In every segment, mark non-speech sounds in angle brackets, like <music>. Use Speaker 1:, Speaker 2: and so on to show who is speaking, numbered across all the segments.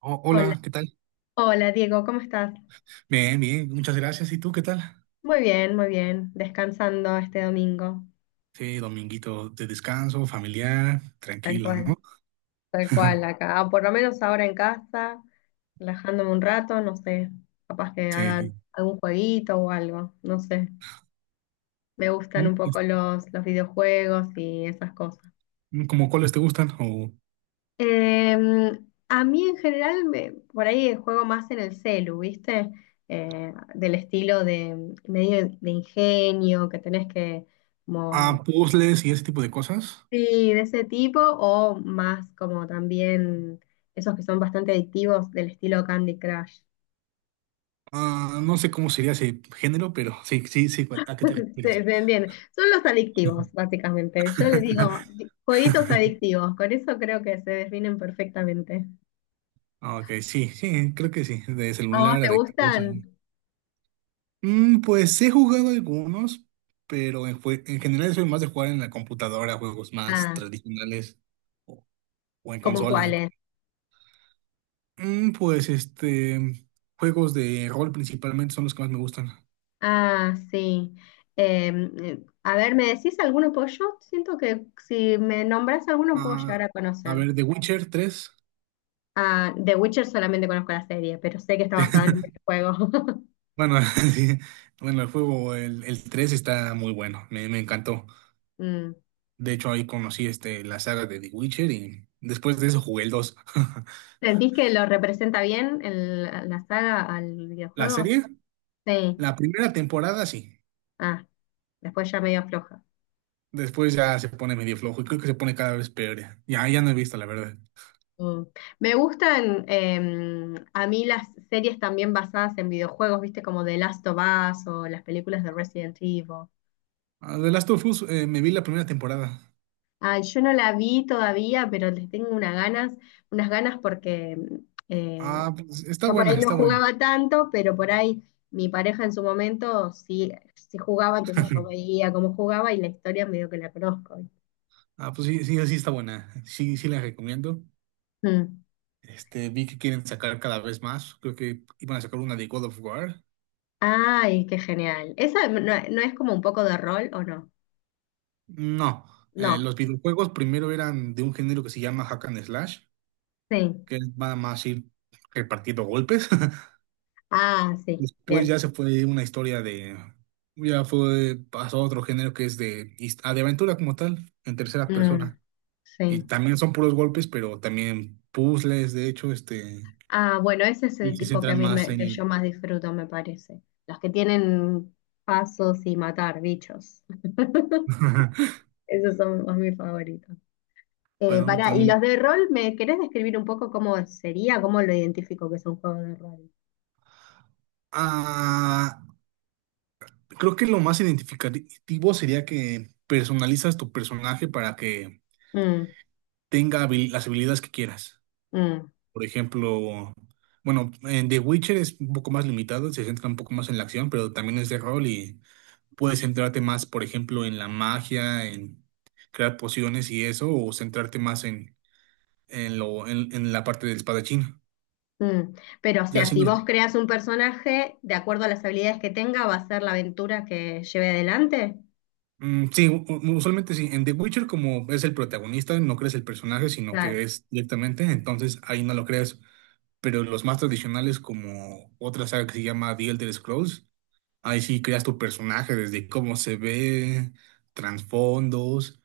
Speaker 1: Oh,
Speaker 2: Hola,
Speaker 1: hola, ¿qué tal?
Speaker 2: hola Diego, ¿cómo estás?
Speaker 1: Bien, bien, muchas gracias. ¿Y tú qué tal?
Speaker 2: Muy bien, descansando este domingo,
Speaker 1: Sí, dominguito de descanso, familiar,
Speaker 2: tal
Speaker 1: tranquilo,
Speaker 2: cual,
Speaker 1: ¿no?
Speaker 2: tal cual
Speaker 1: <laughs>
Speaker 2: acá, o por lo menos ahora en casa, relajándome un rato, no sé, capaz que
Speaker 1: Sí,
Speaker 2: hagan
Speaker 1: sí.
Speaker 2: algún jueguito o algo, no sé, me gustan
Speaker 1: Mm,
Speaker 2: un poco
Speaker 1: es-
Speaker 2: los videojuegos y esas cosas.
Speaker 1: ¿Cómo cuáles te gustan? ¿O
Speaker 2: A mí en general, por ahí juego más en el celu, ¿viste? Del estilo de medio de ingenio, que tenés que como.
Speaker 1: ah, puzzles y ese tipo de cosas?
Speaker 2: Sí, de ese tipo o más como también esos que son bastante adictivos del estilo Candy Crush.
Speaker 1: Ah, no sé cómo sería ese género, pero sí, sí, sí, ¿a qué te
Speaker 2: <laughs>
Speaker 1: refieres?
Speaker 2: Se entiende. Son los adictivos, básicamente. Yo les digo
Speaker 1: <laughs>
Speaker 2: jueguitos adictivos. Con eso creo que se definen perfectamente.
Speaker 1: Ok, sí, sí, creo que sí, de
Speaker 2: ¿A vos
Speaker 1: celular a
Speaker 2: te
Speaker 1: de qué cosa,
Speaker 2: gustan?
Speaker 1: ¿no? Mm, pues he jugado algunos, pero en general soy más de jugar en la computadora, juegos más
Speaker 2: Ah,
Speaker 1: tradicionales o, o en
Speaker 2: ¿Como
Speaker 1: consola.
Speaker 2: cuáles?
Speaker 1: Pues juegos de rol principalmente son los que más me gustan.
Speaker 2: Ah, sí. A ver, ¿me decís alguno? Pues yo siento que si me nombrás alguno puedo llegar
Speaker 1: Ah,
Speaker 2: a
Speaker 1: a
Speaker 2: conocer.
Speaker 1: ver, The Witcher tres.
Speaker 2: Ah, The Witcher solamente conozco la serie, pero sé que está basada en un videojuego. <laughs>
Speaker 1: Bueno, <laughs> sí, bueno, el 3 está muy bueno, me encantó.
Speaker 2: Mm.
Speaker 1: De hecho, ahí conocí la saga de The Witcher y después de eso jugué el 2. <laughs>
Speaker 2: ¿Sentís que lo representa bien la saga al
Speaker 1: La
Speaker 2: videojuego?
Speaker 1: serie,
Speaker 2: Sí.
Speaker 1: la primera temporada sí,
Speaker 2: Ah, después ya medio floja.
Speaker 1: después ya se pone medio flojo y creo que se pone cada vez peor. Ya no he visto, la verdad.
Speaker 2: Mm. Me gustan a mí las series también basadas en videojuegos, viste, como The Last of Us o las películas de Resident Evil.
Speaker 1: Ah, The Last of Us, me vi la primera temporada.
Speaker 2: Ah, yo no la vi todavía, pero les tengo unas ganas porque eh,
Speaker 1: Ah, pues, está
Speaker 2: yo por
Speaker 1: buena,
Speaker 2: ahí no
Speaker 1: está buena.
Speaker 2: jugaba tanto, pero por ahí mi pareja en su momento sí, sí jugaba, entonces yo veía cómo jugaba y la historia medio que la conozco.
Speaker 1: Ah, pues sí, sí, sí está buena. Sí, sí la recomiendo.
Speaker 2: Mm.
Speaker 1: Vi que quieren sacar cada vez más. Creo que iban a sacar una de God of War.
Speaker 2: Ay, qué genial. ¿Esa no, no es como un poco de rol o no?
Speaker 1: No,
Speaker 2: No,
Speaker 1: los videojuegos primero eran de un género que se llama Hack and Slash,
Speaker 2: sí.
Speaker 1: que es nada más ir repartiendo golpes. <laughs>
Speaker 2: Ah, sí,
Speaker 1: Después
Speaker 2: bien.
Speaker 1: ya se fue una historia de, ya fue, pasó a otro género que es de, de aventura como tal, en tercera
Speaker 2: Mm,
Speaker 1: persona. Y
Speaker 2: sí.
Speaker 1: también son puros golpes, pero también puzzles, de hecho,
Speaker 2: Ah, bueno, ese es
Speaker 1: y
Speaker 2: el
Speaker 1: sí se
Speaker 2: tipo que a
Speaker 1: centran
Speaker 2: mí
Speaker 1: más
Speaker 2: que yo
Speaker 1: en...
Speaker 2: más disfruto, me parece. Los que tienen pasos y matar bichos.
Speaker 1: <laughs>
Speaker 2: <laughs> Esos son los mis favoritos.
Speaker 1: Bueno,
Speaker 2: Pará, ¿y los
Speaker 1: tam-
Speaker 2: de rol me querés describir un poco cómo sería, cómo lo identifico que es un juego de rol?
Speaker 1: Ah, creo que lo más identificativo sería que personalizas tu personaje para que
Speaker 2: Mm,
Speaker 1: tenga las habilidades que quieras.
Speaker 2: mm.
Speaker 1: Por ejemplo, bueno, en The Witcher es un poco más limitado, se centra un poco más en la acción, pero también es de rol y puedes centrarte más, por ejemplo, en la magia, en crear pociones y eso, o centrarte más en, en la parte del espadachín.
Speaker 2: Mm. Pero, o
Speaker 1: Ya
Speaker 2: sea,
Speaker 1: si
Speaker 2: si
Speaker 1: nos
Speaker 2: vos creas un personaje, de acuerdo a las habilidades que tenga, va a ser la aventura que lleve adelante.
Speaker 1: Mm, sí, usualmente sí. En The Witcher, como es el protagonista, no crees el personaje, sino que
Speaker 2: Claro,
Speaker 1: es directamente, entonces ahí no lo creas. Pero los más tradicionales, como otra saga que se llama The Elder Scrolls, ahí sí creas tu personaje desde cómo se ve, trasfondos,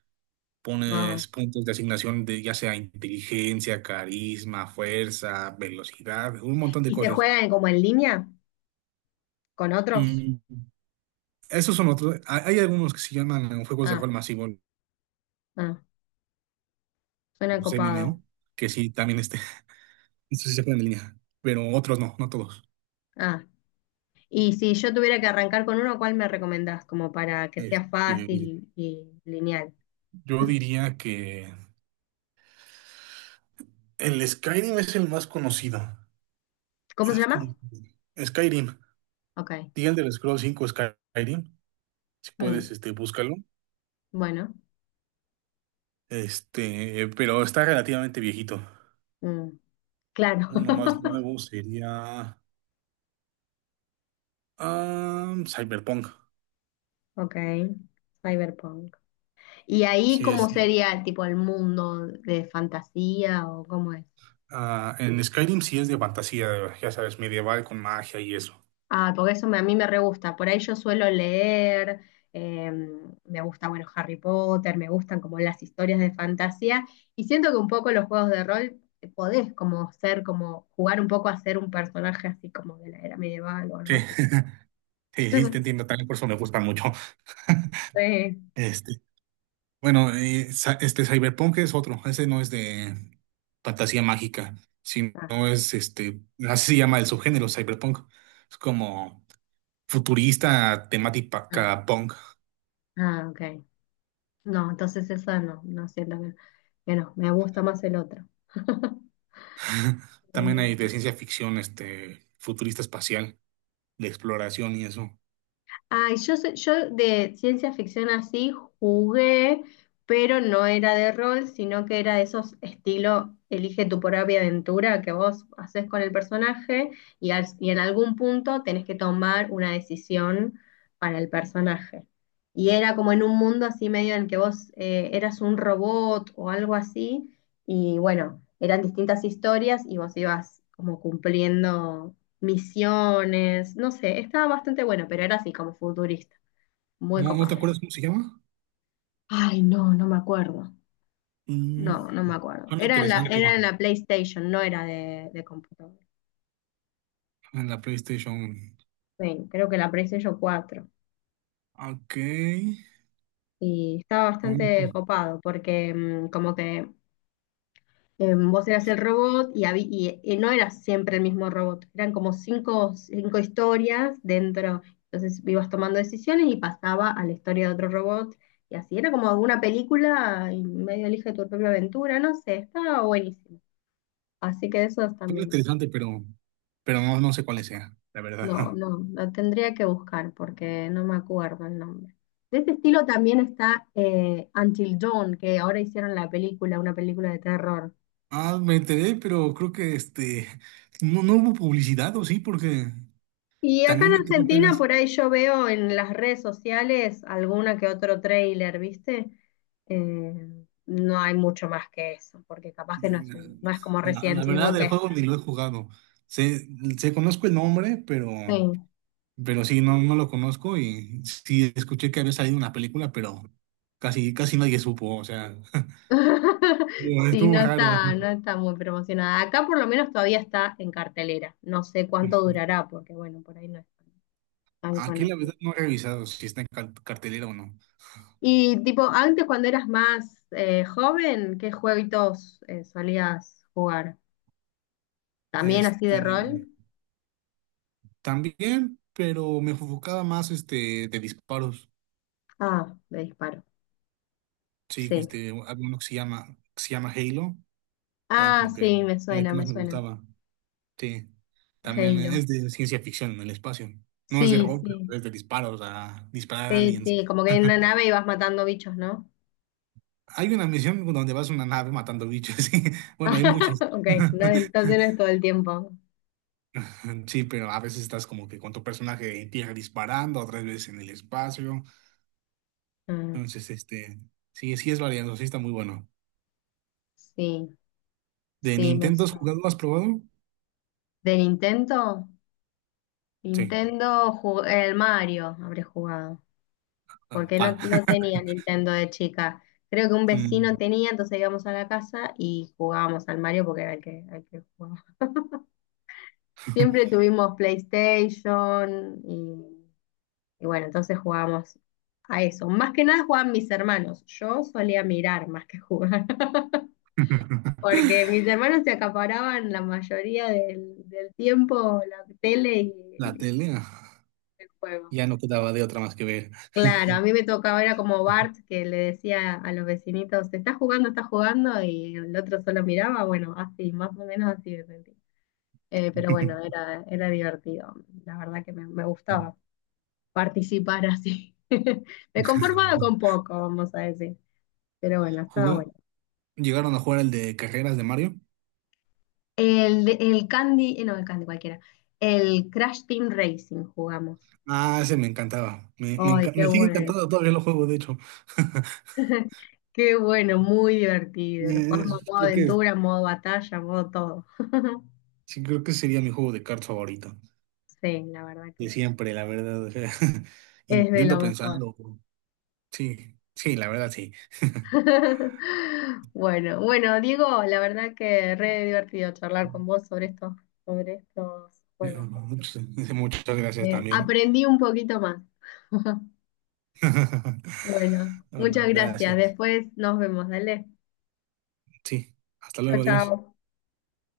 Speaker 2: wow.
Speaker 1: pones puntos de asignación de ya sea inteligencia, carisma, fuerza, velocidad, un montón de
Speaker 2: ¿Y se
Speaker 1: cosas.
Speaker 2: juegan como en línea con otros?
Speaker 1: Mm, esos son otros. Hay algunos que se llaman juegos de
Speaker 2: Ah,
Speaker 1: rol masivo,
Speaker 2: ah, suena
Speaker 1: los
Speaker 2: copado.
Speaker 1: MMO que sí también están. Eso sí se pueden en línea, pero otros no, no todos.
Speaker 2: Ah. Y si yo tuviera que arrancar con uno, ¿Cuál me recomendás? Como para que sea
Speaker 1: Este,
Speaker 2: fácil y lineal.
Speaker 1: yo diría que el Skyrim es el más conocido.
Speaker 2: ¿Cómo se
Speaker 1: Es
Speaker 2: llama?
Speaker 1: como Skyrim,
Speaker 2: Ok.
Speaker 1: The Elder Scrolls 5 Skyrim, si
Speaker 2: Mm,
Speaker 1: puedes, búscalo.
Speaker 2: bueno.
Speaker 1: Pero está relativamente viejito.
Speaker 2: Mm, claro.
Speaker 1: Uno más
Speaker 2: <laughs>
Speaker 1: nuevo sería Cyberpunk.
Speaker 2: Ok. Cyberpunk. Y ahí,
Speaker 1: Sí
Speaker 2: ¿Cómo
Speaker 1: es,
Speaker 2: sería tipo el mundo de fantasía o cómo es?
Speaker 1: ah, en Skyrim sí es de fantasía, ya sabes, medieval con magia y eso.
Speaker 2: Ah, porque a mí me re gusta. Por ahí yo suelo leer, eh, me gusta, bueno, Harry Potter, me gustan como las historias de fantasía. Y siento que un poco los juegos de rol podés como ser, como jugar un poco a ser un personaje así como de la era medieval o algo
Speaker 1: Sí,
Speaker 2: así.
Speaker 1: <laughs> sí, sí, te
Speaker 2: <laughs>
Speaker 1: entiendo, también por eso me gusta mucho. <laughs>
Speaker 2: Sí.
Speaker 1: Este, este Cyberpunk es otro, ese no es de fantasía mágica, sino
Speaker 2: Ah,
Speaker 1: es este, así se llama el subgénero Cyberpunk. Es como futurista,
Speaker 2: ah,
Speaker 1: temática punk.
Speaker 2: ah, ok. No, entonces eso no, no siento que no, me gusta más el otro. <laughs>
Speaker 1: <laughs> También hay de
Speaker 2: Buenísimo.
Speaker 1: ciencia ficción, futurista espacial, de exploración y eso.
Speaker 2: Ay, yo de ciencia ficción así jugué, pero no era de rol, sino que era de esos estilo elige tu propia aventura que vos haces con el personaje y en algún punto tenés que tomar una decisión para el personaje. Y era como en un mundo así medio en que vos eras un robot o algo así, y bueno, eran distintas historias y vos ibas como cumpliendo misiones, no sé, estaba bastante bueno, pero era así como futurista, muy
Speaker 1: ¿No, no te
Speaker 2: copado.
Speaker 1: acuerdas cómo se llama?
Speaker 2: Ay, no, no me acuerdo.
Speaker 1: Mm,
Speaker 2: No, no me acuerdo.
Speaker 1: suena
Speaker 2: Era en la,
Speaker 1: interesante
Speaker 2: era en la PlayStation, no era de computador.
Speaker 1: en la PlayStation.
Speaker 2: Sí, creo que la PlayStation 4.
Speaker 1: Ok.
Speaker 2: Y estaba
Speaker 1: Mm,
Speaker 2: bastante copado porque como que vos eras el robot y no eras siempre el mismo robot, eran como cinco historias dentro, entonces ibas tomando decisiones y pasaba a la historia de otro robot y así, era como una película y medio elige tu propia aventura, no sé, estaba buenísimo. Así que eso
Speaker 1: suena
Speaker 2: también,
Speaker 1: interesante, pero no, no sé cuál sea, la
Speaker 2: no,
Speaker 1: verdad.
Speaker 2: no, lo tendría que buscar porque no me acuerdo el nombre. De este estilo también está Until Dawn, que ahora hicieron la película, una película de terror.
Speaker 1: Ah, me enteré, pero creo que no, no hubo publicidad, ¿o sí? Porque
Speaker 2: Y acá
Speaker 1: también
Speaker 2: en
Speaker 1: me enteré
Speaker 2: Argentina,
Speaker 1: apenas.
Speaker 2: por ahí yo veo en las redes sociales alguna que otro tráiler, ¿viste? Eh, no hay mucho más que eso, porque capaz que no es
Speaker 1: de-
Speaker 2: no es como
Speaker 1: La, la
Speaker 2: Resident Evil
Speaker 1: verdad, del
Speaker 2: que
Speaker 1: juego ni lo he jugado. Sé, conozco el nombre,
Speaker 2: sí.
Speaker 1: pero sí, no, no lo conozco. Y sí escuché que había salido una película, pero casi, casi nadie supo. O sea, <laughs>
Speaker 2: <laughs>
Speaker 1: estuvo
Speaker 2: Sí, no
Speaker 1: estuvo raro.
Speaker 2: está, no está muy promocionada. Acá por lo menos todavía está en cartelera. No sé cuánto durará, porque bueno, por ahí no es tan tan
Speaker 1: Aquí la
Speaker 2: conocido.
Speaker 1: verdad no he revisado si está en cartelera o no.
Speaker 2: Y tipo, antes cuando eras más joven, ¿Qué jueguitos solías jugar? ¿También así
Speaker 1: Este,
Speaker 2: de rol?
Speaker 1: también, pero me enfocaba más de disparos.
Speaker 2: Ah, de disparo.
Speaker 1: Sí,
Speaker 2: Sí.
Speaker 1: había uno que se llama Halo, era
Speaker 2: Ah,
Speaker 1: como que
Speaker 2: sí, me
Speaker 1: era el
Speaker 2: suena,
Speaker 1: que
Speaker 2: me
Speaker 1: más me
Speaker 2: suena.
Speaker 1: gustaba. Sí, también
Speaker 2: Halo.
Speaker 1: es de ciencia ficción en el espacio. No es de
Speaker 2: Sí,
Speaker 1: rol,
Speaker 2: sí.
Speaker 1: pero es de disparos, a disparar a
Speaker 2: Sí,
Speaker 1: aliens.
Speaker 2: sí, como que en una nave ibas matando bichos, ¿no?
Speaker 1: Hay una misión donde vas a una nave matando bichos. <laughs> Sí. Bueno, hay muchas.
Speaker 2: <laughs> Ok, no, entonces no es
Speaker 1: <laughs>
Speaker 2: todo el tiempo.
Speaker 1: Sí, pero a veces estás como que con tu personaje en tierra disparando, otras veces en el espacio.
Speaker 2: Ah,
Speaker 1: Entonces, sí, sí es variado, sí está muy bueno.
Speaker 2: sí,
Speaker 1: ¿De
Speaker 2: sí, me
Speaker 1: Nintendo has
Speaker 2: suena.
Speaker 1: jugado? ¿Has probado?
Speaker 2: ¿De Nintendo?
Speaker 1: Sí.
Speaker 2: Nintendo, el Mario habré jugado,
Speaker 1: Ah,
Speaker 2: porque
Speaker 1: pa.
Speaker 2: no, no
Speaker 1: <laughs>
Speaker 2: tenía Nintendo de chica. Creo que un vecino
Speaker 1: Mm.
Speaker 2: tenía, entonces íbamos a la casa y jugábamos al Mario porque era el que jugaba. Siempre tuvimos PlayStation. Y bueno, entonces jugábamos a eso. Más que nada jugaban mis hermanos. Yo solía mirar más que jugar, <laughs> porque
Speaker 1: <laughs>
Speaker 2: mis hermanos se acaparaban la mayoría del tiempo la tele y,
Speaker 1: La
Speaker 2: y
Speaker 1: tele ah,
Speaker 2: el juego.
Speaker 1: ya no quedaba de otra más que ver.
Speaker 2: Claro, a mí me tocaba, era como Bart que le decía a los vecinitos, está jugando, y el otro solo miraba, bueno, así, más o menos así me sentí. Pero bueno, era divertido, la verdad que me gustaba
Speaker 1: <laughs>
Speaker 2: participar así. <laughs> Me conformaba con poco, vamos a decir. Pero bueno, estaba
Speaker 1: Juga-
Speaker 2: bueno.
Speaker 1: ¿Llegaron a jugar el de carreras de Mario?
Speaker 2: El Candy, no, el Candy cualquiera. El Crash Team Racing jugamos.
Speaker 1: Ah, ese me encantaba.
Speaker 2: Ay, qué
Speaker 1: Me sigue
Speaker 2: bueno.
Speaker 1: encantando, todavía lo juego, de hecho. <laughs>
Speaker 2: <laughs> Qué bueno, muy divertido.
Speaker 1: Y
Speaker 2: Lo jugamos
Speaker 1: Es-
Speaker 2: en modo
Speaker 1: creo que,
Speaker 2: aventura, modo batalla, modo todo. <laughs>
Speaker 1: sí, creo que sería mi juego de cartas favorito.
Speaker 2: Sí, la verdad
Speaker 1: De
Speaker 2: que
Speaker 1: siempre, la verdad. O sea, <laughs>
Speaker 2: es de
Speaker 1: intento
Speaker 2: lo mejor.
Speaker 1: pensarlo. Sí, sí, la verdad, sí. <laughs>
Speaker 2: <laughs> Bueno, bueno, Diego, la verdad que re divertido charlar con vos sobre estos
Speaker 1: Pero
Speaker 2: juegos, porque
Speaker 1: Muchas gracias también.
Speaker 2: aprendí un poquito más. <laughs>
Speaker 1: <laughs>
Speaker 2: Bueno,
Speaker 1: Bueno,
Speaker 2: muchas gracias.
Speaker 1: gracias.
Speaker 2: Después nos vemos, dale.
Speaker 1: Sí, hasta
Speaker 2: Chao,
Speaker 1: luego, adiós.
Speaker 2: chao.